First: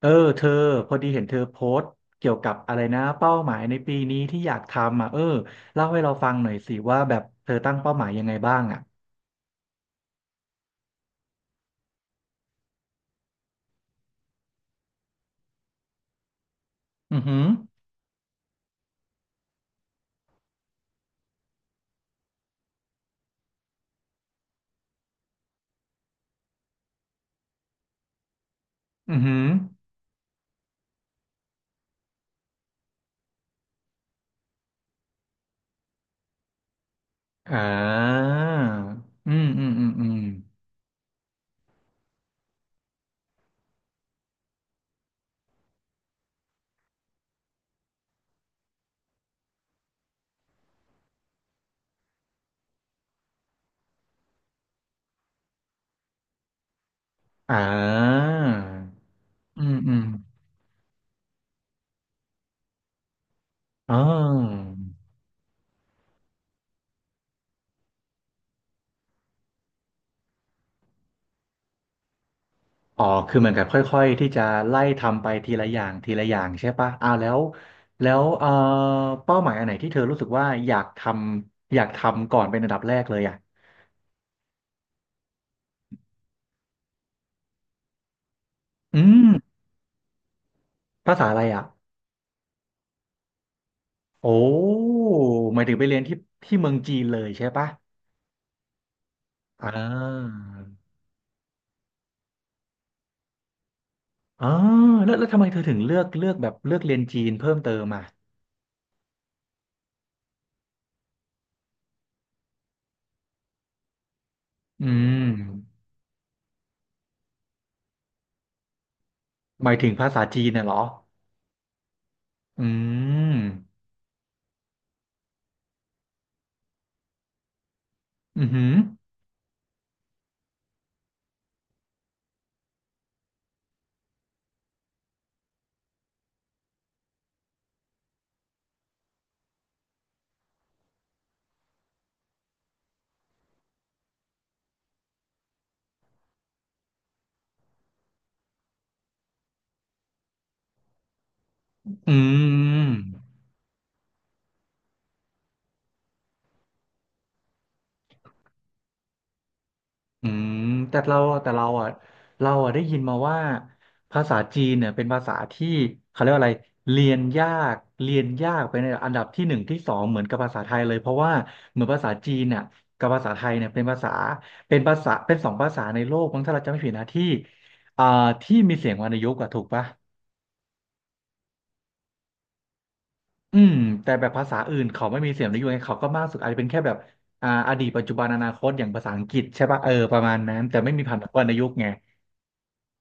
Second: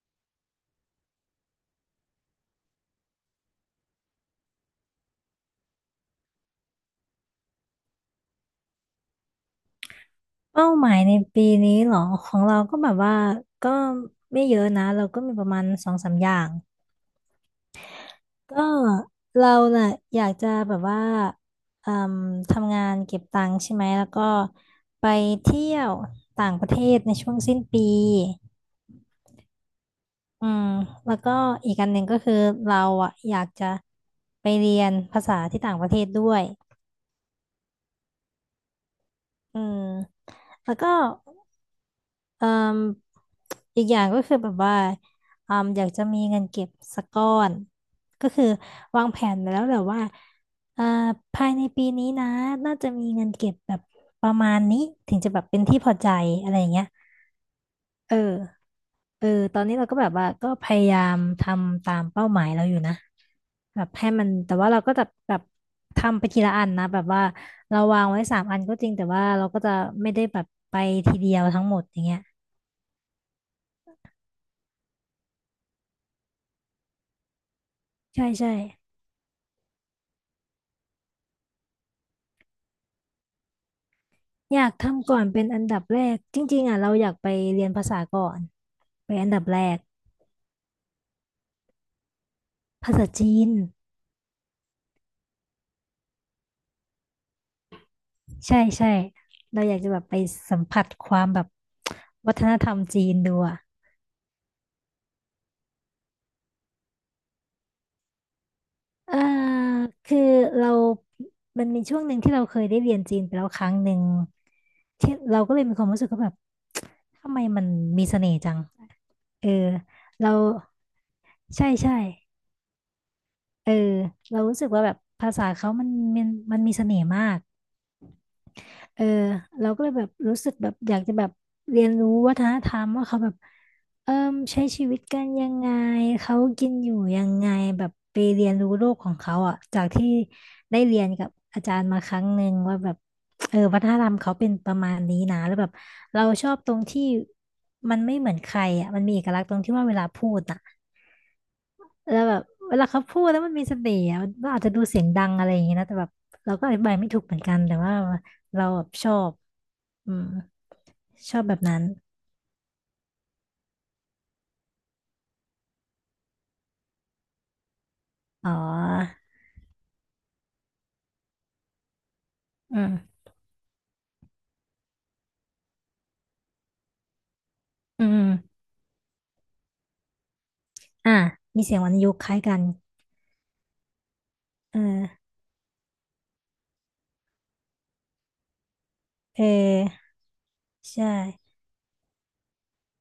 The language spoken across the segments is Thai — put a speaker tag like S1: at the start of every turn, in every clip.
S1: เออเธอพอดีเห็นเธอโพสต์เกี่ยวกับอะไรนะเป้าหมายในปีนี้ที่อยากทำอ่ะเออเล่าให้เราฟังหน่อยสิว่าแบบเธอตั้งเป้าหมายยังไงบ้างอ่ะ
S2: เป้าหมายในปีนี้เหรอของเราก็แบบว่าก็ไม่เยอะนะเราก็มีประมาณสองสามอย่าง
S1: อือหือ
S2: ก็เราน่ะอยากจะแบบว่าเอ่มทำงานเก็บตังค์ใช่ไหมแล้วก็ไปเที่ยวต่างประเทศในช่วงสิ้นปี
S1: อือหือ
S2: อืมแล้วก็อีกอันหนึ่งก็คือเราอ่ะอยากจะไปเรียนภาษาที่ต่างประเทศด้วย
S1: อ่าอืม
S2: อื
S1: อืม
S2: ม
S1: อืมอืม
S2: แล้วก็ เอ่มอีกอย่างก็คือแบบว่าอืมอยากจะมีเงินเก็บสักก้อนก็คือวางแผนไปแล้วแหละว่าเอ่อภายในปีนี้นะน่าจะมีเงินเก็บแบบประมาณนี้ถึงจะแบบเป็นที่พอใจอะไรอย่างเงี้ย
S1: อ่
S2: เออ
S1: า
S2: เออตอ
S1: อื
S2: นนี้
S1: ม
S2: เรา
S1: อื
S2: ก็
S1: ม
S2: แบบว่าก็พยายามทำตามเป้าหมายเราอยู่นะแบบ
S1: อ๋
S2: ให้มันแต่ว่า
S1: อ
S2: เราก็จะแบบทำไปทีละอันนะแบบว่าเราวางไว้สามอันก็จริงแต่ว่าเราก็จะไม่ได้แบบไปทีเดียวทั้งหมดอย่างเงี้ย
S1: อ๋อคือเหมือนกับค่อยๆที่จะไล่ทำไปทีละอย่างทีละอย่างใช่ปะอ่าแล้ว
S2: ใช่ใช่
S1: เป้าหมายอันไหนที่เธอรู้สึกว่าอยากทำก่อนเป็นอันดับแรกเลยอ่ะ
S2: อยากทำก่อนเป็นอันดับแรกจริงๆอ่ะเราอยากไปเรียนภาษาก่อน
S1: อื
S2: ไป
S1: ม
S2: อันดับแรก
S1: ภาษาอะไรอ่ะ
S2: ภาษาจีน
S1: โอ้หมายถึงไปเรียนที่ที่เมืองจีนเลยใช่ปะ
S2: ใช่ใช่เรา
S1: อ่
S2: อยากจะแบบไป
S1: า
S2: สัมผัสความแบบวัฒนธรรมจีนดูอ่ะ
S1: อ๋อแล้วทำไมเธอถึงเลือกเรียนจีนเพิ่มเติมอ่ะ
S2: เออคือเรามันมีช่วงหนึ่งที่เราเคยได้เรียนจีนไปแล้วครั้งหนึ่ง
S1: อื
S2: ที่เราก็เลยมี
S1: ม
S2: ความรู้สึกว่าแบบทำไมมันมีเสน่ห์จังเออ
S1: หมายถึงภาษา
S2: เรา
S1: จีนน่ะเหรอ
S2: ใช่ใช่
S1: อืม
S2: เออเรารู้สึกว่าแบบภาษาเขามันมันมีเสน่ห์มาก
S1: อือหือ
S2: เออเราก็เลยแบบรู้สึกแบบอยากจะแบบเรียนรู้วัฒนธรรมว่าเขาแบบเอิ่มใช้ชีวิตกันยังไงเขากินอยู่ยังไงแบบไปเรียนรู้โลกของเขาอ่ะจากที่ได้เรียนกับอาจารย์มาครั้งหนึ่งว่าแบบเออวัฒนธรรมเขาเป็นประมาณนี้นะแล้วแบบเราชอบตรงที่มันไม่เหมือนใครอ่ะมันมีเอกลักษณ์ตรงที่ว่าเวลาพูดอ่ะ
S1: อื
S2: แล้วแบบเวลา
S1: ม
S2: เขาพูดแล้วมันมีเสน่ห์อะมันอาจจะดูเสียงดังอะไรอย่างเงี้ยนะแต่แบบเราก็อธิบายไม่ถูกเหมือนกันแต่ว่าเราแบบชอบอืม
S1: อืมแต่เรา
S2: ชอบ
S1: แต่
S2: แบบ
S1: เรา
S2: นั้น
S1: อ่ะได้ยินมาว่าภาษาจีนเนี่ยเป็นภาษาที่เขาเรียกว่าอะไรเรียนยากเรียน
S2: อ๋
S1: ยากไปในอัน
S2: อ
S1: ดับที่หนึ่งที่สองเหมือนกับภาษาไทยเลยเพราะว่าเหมือนภาษาจีนเนี่ย
S2: อื
S1: กับภา
S2: ม
S1: ษาไทยเนี่ยเป็นภาษาเป็น2 ภาษาในโลกมั้งถ้าเราจำไม่ผิดนะที่
S2: อื
S1: อ่าที่
S2: ม
S1: มีเสียงวรรณยุกต์อะถูกปะ
S2: อ่ะมีเสียงวรรณยุกต์คล้ายกัน
S1: อืมแต่แบบภาษา
S2: เอ
S1: อื่นเขา
S2: อ
S1: ไม่มีเสียงวรรณยุกไงเขาก็มากสุดอาจจะเป็นแค่แบบอ่าอดีตปัจจุบันอนาคตอย่างภาษาอังกฤ
S2: เอ
S1: ษใช่ปะ
S2: อ
S1: เออประมาณนั้นแต่ไม่มี
S2: ใช
S1: พรรณวรรณ
S2: ่
S1: ยุกต์ไง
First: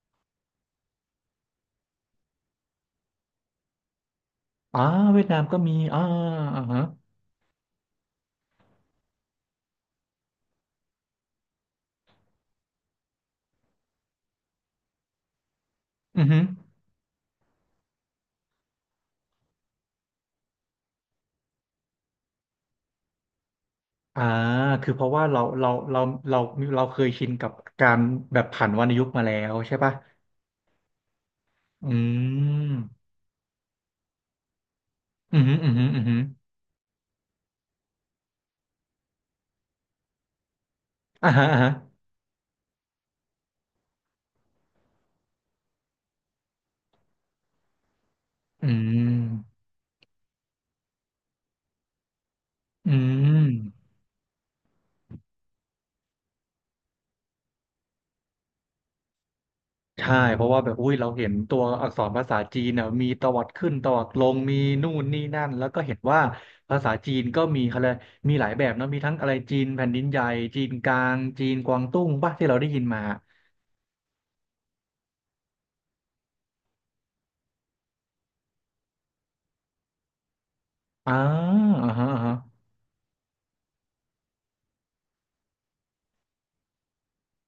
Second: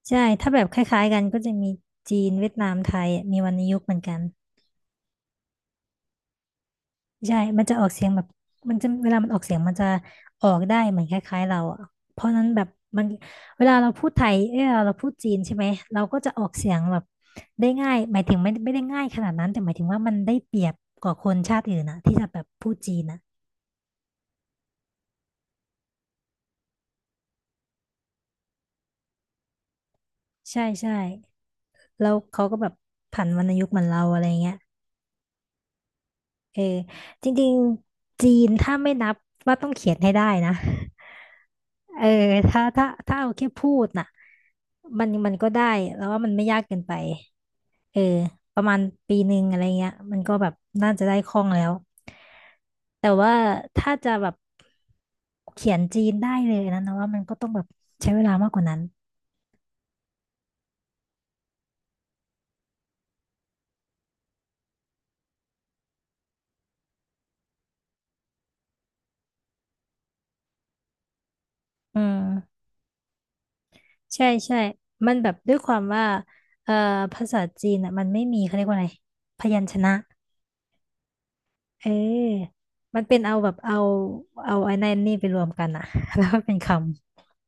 S2: ใช่ถ้าแบบคล้ายๆกันก็จะมีจีนเวียดนามไทยอะมีวรรณยุกต์เหมือนกัน
S1: อ่าเวียดนามก็มีอ่าอ่าฮะ
S2: ใช่มันจะออกเสียงแบบมันจะเวลามันออกเสียงมันจะออกได้เหมือนคล้ายๆเราอ่ะเพราะนั้นแบบมันเวลาเราพูดไทยเออเราพูดจีนใช่ไหมเราก็
S1: อือ
S2: จะ
S1: ฮึ
S2: ออกเสียงแบบได้ง่ายหมายถึงไม่ได้ง่ายขนาดนั้น แต่หมายถึงว่ามันได้เปรียบกว่าคนชาติอื่นนะที่จะแบบพูดจีนนะ
S1: อ่าคือเพราะว่าเราเราเคยชินกับการแบบผันวรรณยุกต์มาแล้วใช่ป่ะ
S2: ใช่ใช่
S1: อื
S2: แล้วเขาก็แบบ
S1: ม
S2: ผันวรรณยุกต์เหมือนเราอะไรเงี้ย
S1: อืมอืมอืม
S2: เออจริงๆจีนถ้าไม่นับว่าต้องเขียนให้ได้นะ
S1: อ่าฮะอ่าฮะ
S2: เออถ้าเอาแค่พูดน่ะมันก็ได้แล้วว่ามันไม่ยากเกินไปเออป
S1: อื
S2: ระมาณปีหนึ่งอะ
S1: ม
S2: ไรเงี้ยมันก็แบบน่าจะได้คล่องแล้ว
S1: อื
S2: แต่ว่า
S1: ม
S2: ถ้าจะแบบเขียนจีนได้เลยนะว่ามันก็ต้องแบบใช้เวลามากกว่านั้น
S1: ใช่เพราะว่าแบบอุ้ยเราเห็นตัวอักษรภาษาจีนน่ะมีตวัดขึ้นตวัดลงมีนู่นนี่นั่นแล้วก็เห็นว่าภาษาจีนก็มีอะไรยกมีหลายแบบเนอะมีทั้งอะไรจีนแผ่นดินใหญ่จีนกลางจีนกวาง
S2: อื
S1: ตุ้งป่ะที่เรา
S2: ม
S1: ได้ยินมา
S2: ใช่ใช่มันแบบด้วยความว่าเอ่อภาษาจีนอ่ะมันไม่มีเขาเรียกว่าอะไรพยัญชนะ
S1: อ่า
S2: เ
S1: อ่าฮะอ่าฮะ
S2: ออมันเป็นเอาแบบเอาไอ้นั่นนี่ไปรวมกันอะ แล้วก็เป็นคำ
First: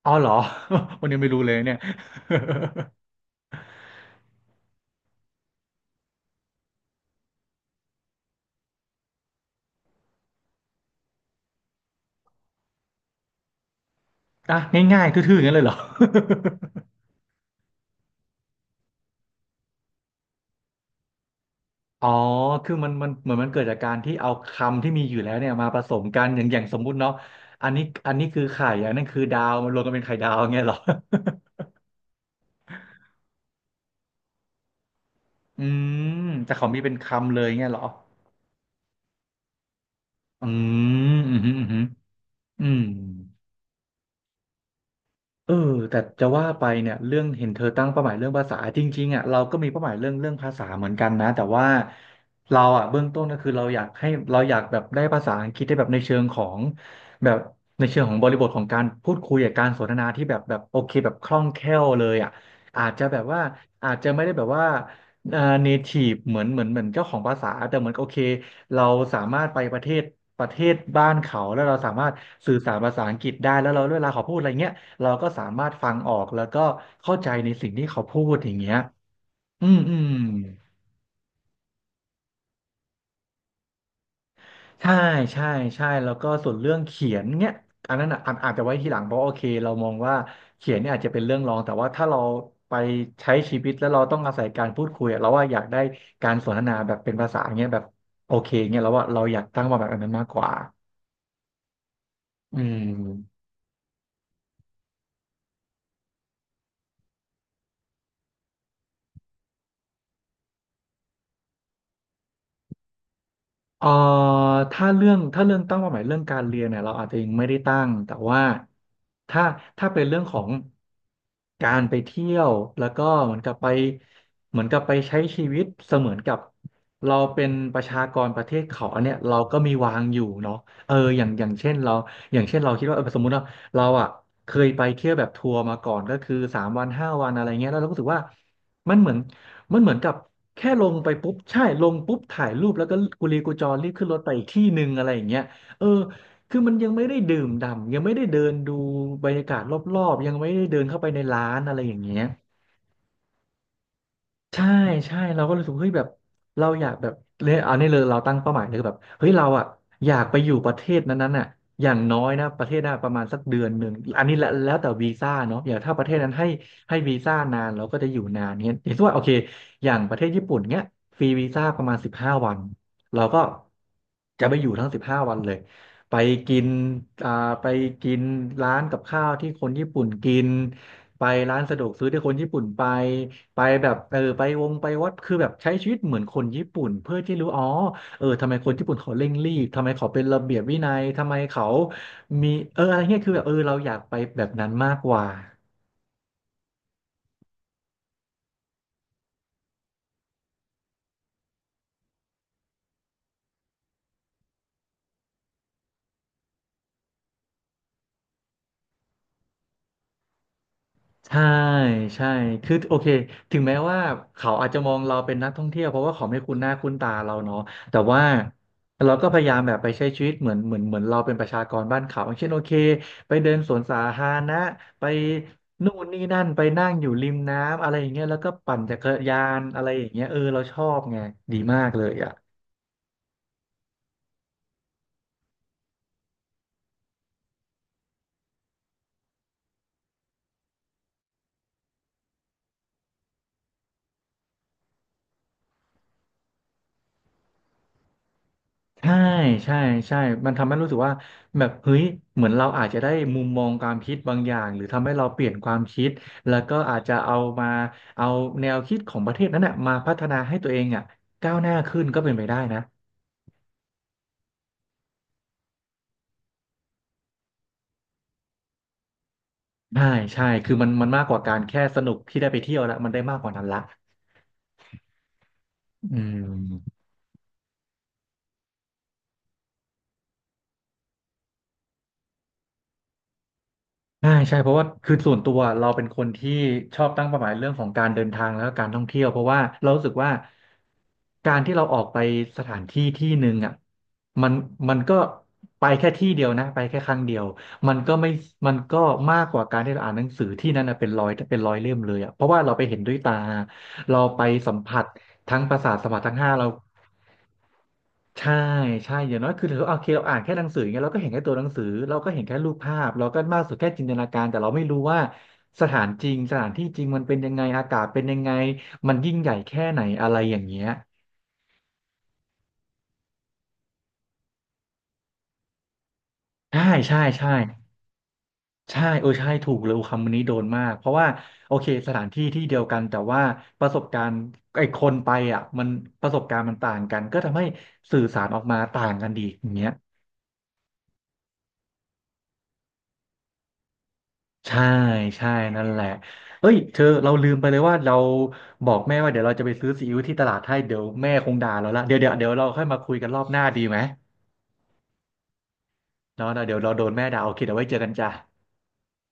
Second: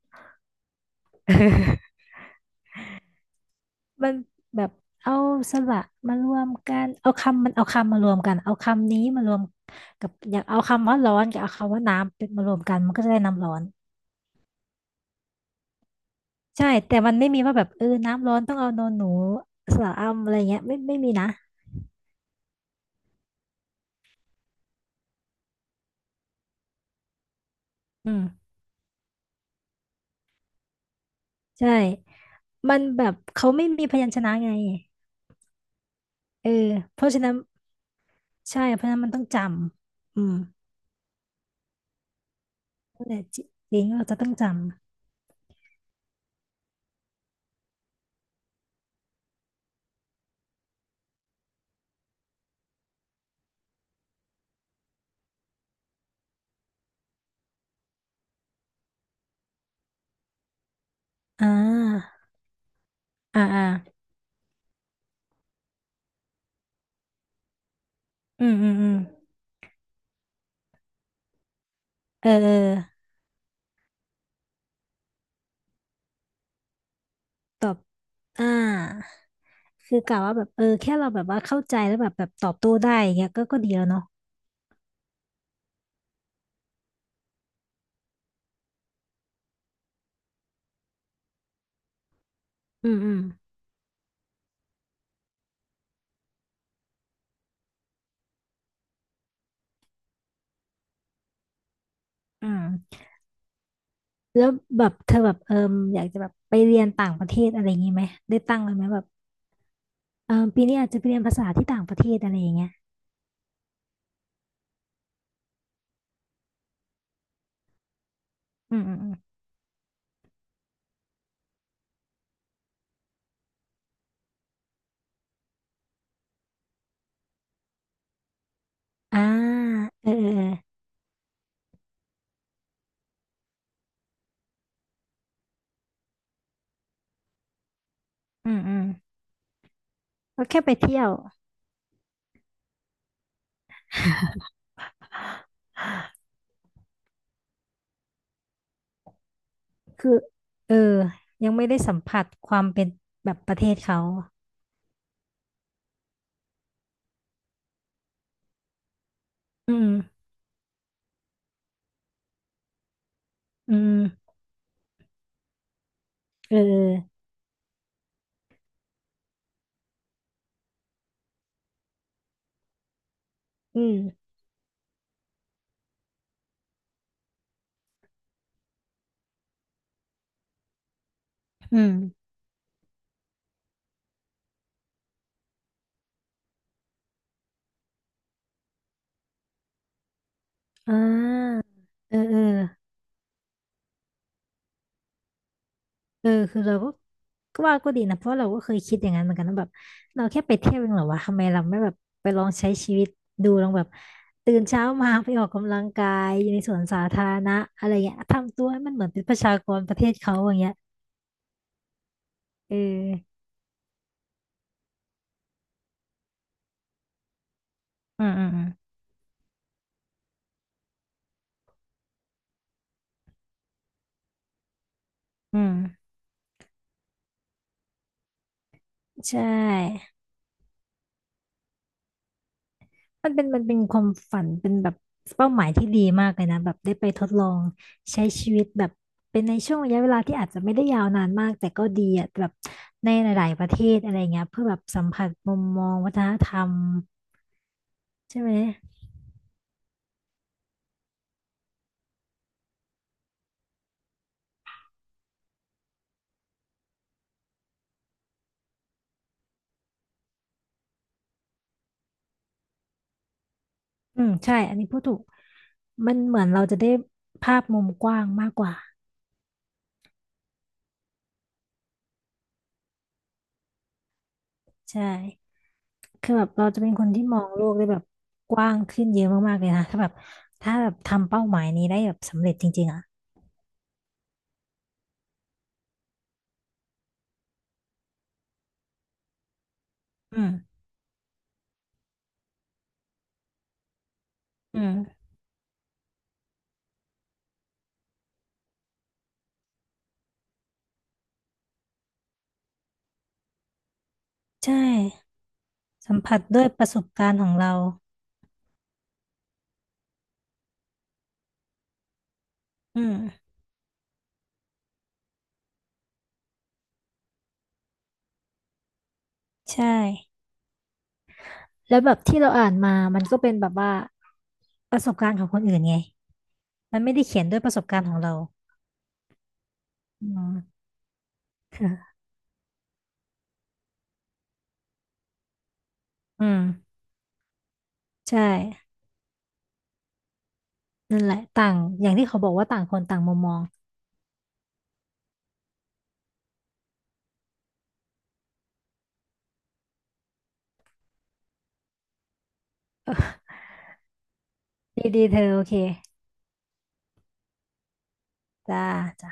S1: อ๋อเหรอ วันนี้ไม่
S2: เ
S1: รู้เลยเนี่ย
S2: ออมันแบบเอาสระมารวมกันเอาคำมันเอาคำมารวมกันเอาคำนี้มารวมกับอยากเอาคำว่าร้อนกับเอาคำว่าน้ำเป็นมารวมกันมันก็จะได้น้ำร้อน
S1: อ่ะง่ายๆทื่อๆอย่างนั้นเลยเหรอ
S2: ใช่แต่มันไม่มีว่าแบบเออน้ำร้อนต้องเอาโนนหนูสระอำอะไรเงี้ยไม่มีนะ
S1: อ๋อคือมันเหมือนมันเกิดจากการที่เอาคำที่มีอยู่แล้วเนี่ยมาผสมกันอย่างสมมุติเนาะ อันนี้
S2: อื
S1: อัน
S2: ม
S1: นี้คือไข่อันนั้นคือดาวมันรวมกันเป็นไข่ดาวเงี้ยเหรอ
S2: ใช่มันแบบเขาไม่มีพยัญชนะไง
S1: อืม
S2: เออ
S1: แต่เขามีเป็น
S2: เพราะฉะนั้
S1: คำ
S2: น
S1: เลยเงี้ยเหรอ
S2: ใช่เพราะฉะนั้นมันต้องจำอืม
S1: อืมอืมอืมอืมอืม
S2: นั่นแหละจิลิงก์เราจะต้องจ
S1: เออแต่จะว่าไปเนี่ยเรื่องเห็นเธอตั้งเป้าหมายเรื่องภาษาจริงๆอ่ะเราก็มีเป้าหมายเรื่องภาษาเหมือนกันนะแต่ว่าเราอ่ะเบื้องต้นก็คือเราอยากให้เราอยากแบบได้ภาษาอังกฤษได้แบบในเชิงของแบบในเชิงของบริบทของการพูดคุยกับการสนทนาที่แบบแบบโอเคแบบคล่อ
S2: ำอ่
S1: งแคล่วเล
S2: า
S1: ยอ่ะอาจจะแบบว่า
S2: อ่าอ่า
S1: อาจจะไม่ได้แบบว่าเอ่อ native เหมือนเจ้าของภาษาแต่เหมือนโอเค
S2: อืมอืม
S1: เรา
S2: อืม
S1: สามารถไปประเทศบ้านเขาแล้วเราสามารถ
S2: เออเอ
S1: สื่
S2: อ
S1: อสารภาษาอังกฤษได้แล้วเราเวลาเขาพูดอะไรเงี้ย เราก็สามารถฟังออกแล้วก็เข้าใจใน
S2: ต
S1: สิ่
S2: อ
S1: ง
S2: บ
S1: ที่เขาพูด
S2: อ่า
S1: อย่างเงี้ยอืมอื
S2: คือ
S1: ม
S2: กะว่าแบบเออแค่เราแบบว่าเข้าใจแล้วแบบแบบตอบโต้ได้อย่างเงี้ยก็ก็ดีแล้วเนาะ
S1: ใช่ใช่ใช่ แล้วก็ส่วนเรื่องเขียนเนี้ยอันนั้นอ่ะอาจจะไว้ทีหลังเพราะโอเคเรามองว่าเขียนเนี่ยอาจจะเป็นเรื่องรองแต่ว่าถ้าเราไป
S2: อืมอืม
S1: ใช้ชีวิตแล้วเราต้องอาศัยการพูดคุยอะเราว่าอยากได้การสนทนาแบบเป็นภาษาเงี้ยแบบโอเคเงี้ยแล้วว่าเราอยากตั้งมาแบบอันนั้นมากกว่า
S2: อื
S1: อื
S2: ม
S1: ม
S2: แล้วแบบเธอแบบเอออยากจะแบบไปเรียนต่างประเทศอะไรอย่างงี้ไหมได้ตั้งไว้ไหมแบบเออปีนี้อาจจะไปเรียนภาษาที่ต่างประเทศอะไรอย่างเงี้ย
S1: เอ่อถ้าเรื่องตั้งเป้าหมายเรื่องการเรียนเนี่ยเราอาจจะยังไม่ได้ตั้งแต่ว่า
S2: อืมอืมอืม
S1: ถ้าถ้าเป็นเรื่องของการไปเที่ยวแล้วก็เหมือนกับไปใช้ชีวิตเสมือนกับเราเป็นประชากรประเทศเขาอันเนี้ย
S2: อ่า
S1: เราก็มีวาง
S2: เออ
S1: อยู่
S2: เออเอ
S1: เนาะ
S2: อ
S1: เอออย่างเช่นเราอย่างเช่นเราคิดว่าเออสมมุติว่าเราอ่ะเคยไปเที่ยวแบบทัวร์มาก่อนก็คือ3 วัน5 วันอะไรเงี้ยแล้วเราก็รู้สึกว่า
S2: อืมอืม
S1: มันเหมือน มันเหมือนกับ
S2: ก็แค่
S1: แค่
S2: ไป
S1: ลง
S2: เที่ย
S1: ไป
S2: ว
S1: ปุ๊บใช่ลงปุ๊บถ่ายรูปแล้วก็กุลีกุจอรีบขึ้นรถไปอีกที่หนึ่งอะไรอย่างเงี้ยเออคือมันยังไม่ได้ดื่มด่ำยังไม่ได้เดินดูบรรยากาศรอ
S2: คื
S1: บ
S2: อ
S1: ๆยังไม่ได้
S2: เอ
S1: เดิน
S2: อ
S1: เข้าไปในร้า
S2: ยัง
S1: น
S2: ไม่
S1: อะ
S2: ได้
S1: ไรอ
S2: สั
S1: ย่า
S2: ม
S1: งเงี้
S2: ผั
S1: ย
S2: สความเป็นแบบประเทศเขา
S1: ใช่ใช่เราก็รู้สึกเฮ้ยแบบเราอยากแบบเนี่ยเอาเนี่เลยเราตั้งเป้าหมายเลยคือแบบเฮ้ยเราอ่ะ
S2: อืม
S1: อยากไปอยู่ประเทศนั้นๆน่ะอย่างน้อยนะประเทศน่ะประมาณสักเดือน
S2: อื
S1: หนึ่งอัน
S2: ม
S1: นี้แล้วแต่วีซ่าเนาะอย่างถ้าประเทศนั้นให้
S2: เอ
S1: ให้วี
S2: อ
S1: ซ่านานเราก็จะอยู่นานเงี้ยอย่างเช่ว่าโอเคอย่างประเทศญี่ปุ่นเงี้ยฟรีวีซ่าประมาณสิบห้าวันเราก็
S2: อืม
S1: จะไปอยู่ทั้งสิบห้าวันเลยไปกินอ่าไปกินร้านกับข้าวที่คนญี่ปุ่นกินไปร้านสะ
S2: อื
S1: ดว
S2: ม
S1: กซื้อที่คนญี่ปุ่นไป ไปแบบเออไปวงไปวัดคือแบบใช้ชีวิตเหมือนคนญี่ปุ่นเพื่อที่รู้อ๋อเออทำไมคนญี่ปุ่นเขาเร่งรีบทำไมเขาเป็นระเบียบวินั
S2: อ่
S1: ยทำไม
S2: า
S1: เขา
S2: เออเออ
S1: มีเอออะไรเงี้ยคือแบบเออเราอยากไปแบบนั้นมากกว่า
S2: เออคือเราก็ก็ว่าก็ดีนะเพราะเราก็เคยคิดอย่างนั้นเหมือนกันนะแบบเราแค่ไปเที่ยวเองเหรอวะทำไมเราไม่แบบไปลองใช้ชีวิตดูลองแบบตื่นเช้ามาไปออกกำลังกายอยู่ในสวนสาธารณะอะไรเงี้ยทำตัวให้มันเหมือนเป็นประชากรประเทศเขาอย่างเงี้ย
S1: ใช่ใช่
S2: เอ
S1: คือโอเค
S2: อ
S1: ถึงแม้ว่าเขาอาจจะมองเราเป็นนักท่องเที่ยวเพราะว่าเขาไม่คุ้นหน้าคุ้นตาเราเนาะแต่ว่า
S2: อืมอืมอืม
S1: เราก็พยายามแบบไปใช้ชีวิตเหมือนเราเป็นประชากรบ้านเขาอย่างเช่นโอเค ไปเดินสวนสาธารณะไป
S2: อื
S1: นู่น
S2: ม
S1: นี่นั่นไปนั่งอยู่ริมน้ำอะไรอย่างเงี้ยแล้วก็ปั่นจักรยา
S2: ใช่
S1: นอะไรอย่างเงี้ยเออเราชอบไงดีมากเลยอ่ะ
S2: มันเป็นมันเป็นความฝันเป็นแบบเป้าหมายที่ดีมากเลยนะแบบได้ไปทดลองใช้ชีวิตแบบเป็นในช่วงระยะเวลาที่อาจจะไม่ได้ยาวนานมากแต่ก็ดีอ่ะแบบในหลายๆประเทศอะไรเงี้ยเพื่อแบบสัมผัสมุมมองวัฒนธรรมใช่ไหม
S1: ใช่ใช่ใช่ มันทำให้รู้สึกว่าแบบเฮ้ยเหมือนเราอาจจะได้มุมมองความคิดบางอย่างหรือทำให้เราเปลี่ยนความคิดแล้วก็อาจจะเอาแนวคิดของประเทศนั้นน่ะมาพัฒนาให้ตัวเองอ่ะก้าวหน้าขึ้นก็เป็นไปได้นะ
S2: อืมใช่อันนี้พูดถูกมันเหมือนเราจะได้ภาพมุมกว้างมากกว่า
S1: ใช่ใช่คือมันมากกว่าการแค่สนุกที่ได้ไปเที่ยวละมันได้มากกว่านั้นละ
S2: ใช่
S1: อื
S2: คือแบ
S1: ม
S2: บเราจะเป็นคนที่มองโลกได้แบบกว้างขึ้นเยอะมากๆเลยนะถ้าแบบถ้าแบบทำเป้าหมายนี้ได้แบบสำเร็จจริงๆอ่ะ
S1: ใช่ใช่เพราะว่าคือส่วนตัวเราเป็นคนที่ชอบตั้งเป้าหมายเรื่องของการเดินทางแล้วก็การท่องเที่ยวเพราะว่าเรารู้สึกว่า
S2: อืม
S1: การที่เราออกไปสถานที่ที่หนึ่งอ่ะมัน
S2: อื
S1: มันก็
S2: ม
S1: ไปแค่ที่เดียวนะไปแค่ครั้งเดียวมันก็ไม่มันก็มากกว่าการที่เราอ่านหนังสือที่นั่นนะเป็นร้อยเล่มเลยอ่ะเพราะว่าเราไปเห็นด้วยตาเราไปสั
S2: ใช่
S1: มผัสทั้งประสาทสัม
S2: สัม
S1: ผัสทั้
S2: ผั
S1: ง
S2: ส
S1: ห้า
S2: ด้ว
S1: เรา
S2: ยประสบการณ์ของเรา
S1: ใช่ใช่อย่างน้อยคือถือว่าโอเคเราอ่านแค่หนังสืออย่างเงี้ยเราก็เห็นแค่ตัวหนังสือเราก็เห็นแค่รูปภา
S2: อื
S1: พ
S2: ม
S1: เราก็มากสุดแค่จินตนาการแต่เราไม่รู้ว่าสถานจริงสถานที่จริงมันเป็นยังไงอากาศเป็นยังไงมันยิ่งใหญ่แค่
S2: ใช่
S1: ไหนอะไรอย่างเงี้ย
S2: แล้วแบบที่เราอ่านมามันก็เป็นแบบว่าประสบการณ์ของคนอื่นไง
S1: ใช่
S2: มันไม่
S1: ใช่
S2: ได้เขียน
S1: ใช่
S2: ด้วยประสบการณ์ของเรา
S1: ใช่เออใช่ถูกเลย
S2: อื
S1: คำนี้โดน
S2: ม
S1: มากเพราะว่าโอเคส
S2: ค่ะ
S1: ถานที่ที่เดียวกันแต่ว่าประสบการณ์ไอ้คนไปอ่ะมันประสบ
S2: อื
S1: กา
S2: ม
S1: รณ์มันต่างกันก็ทำให้สื่อ
S2: ใช
S1: สารออกมา
S2: ่
S1: ต่างกันดีอย่างเงี้ย
S2: นั่นแหละต่างอย่างที่เขาบอกว่าต่างคนต่างมุมมอง
S1: ใช่ใช่นั่นแหละเอ้ยเธอเราลืมไปเลยว่าเราบอกแม่ว่าเดี๋ยวเราจะไปซื้อซีอิ๊วที่ตลาดให้เดี๋ยวแม่คงด่าเราละเดี๋ยวเราค่อยมาคุยกันรอบหน้าดีไหม
S2: ดีดีเธอโอเค
S1: เนาะเนาะเดี๋ยวเราโดนแม่ด่าโอเคเดี๋ยวไว้เจอกันจ้ะ
S2: จ้าจ้า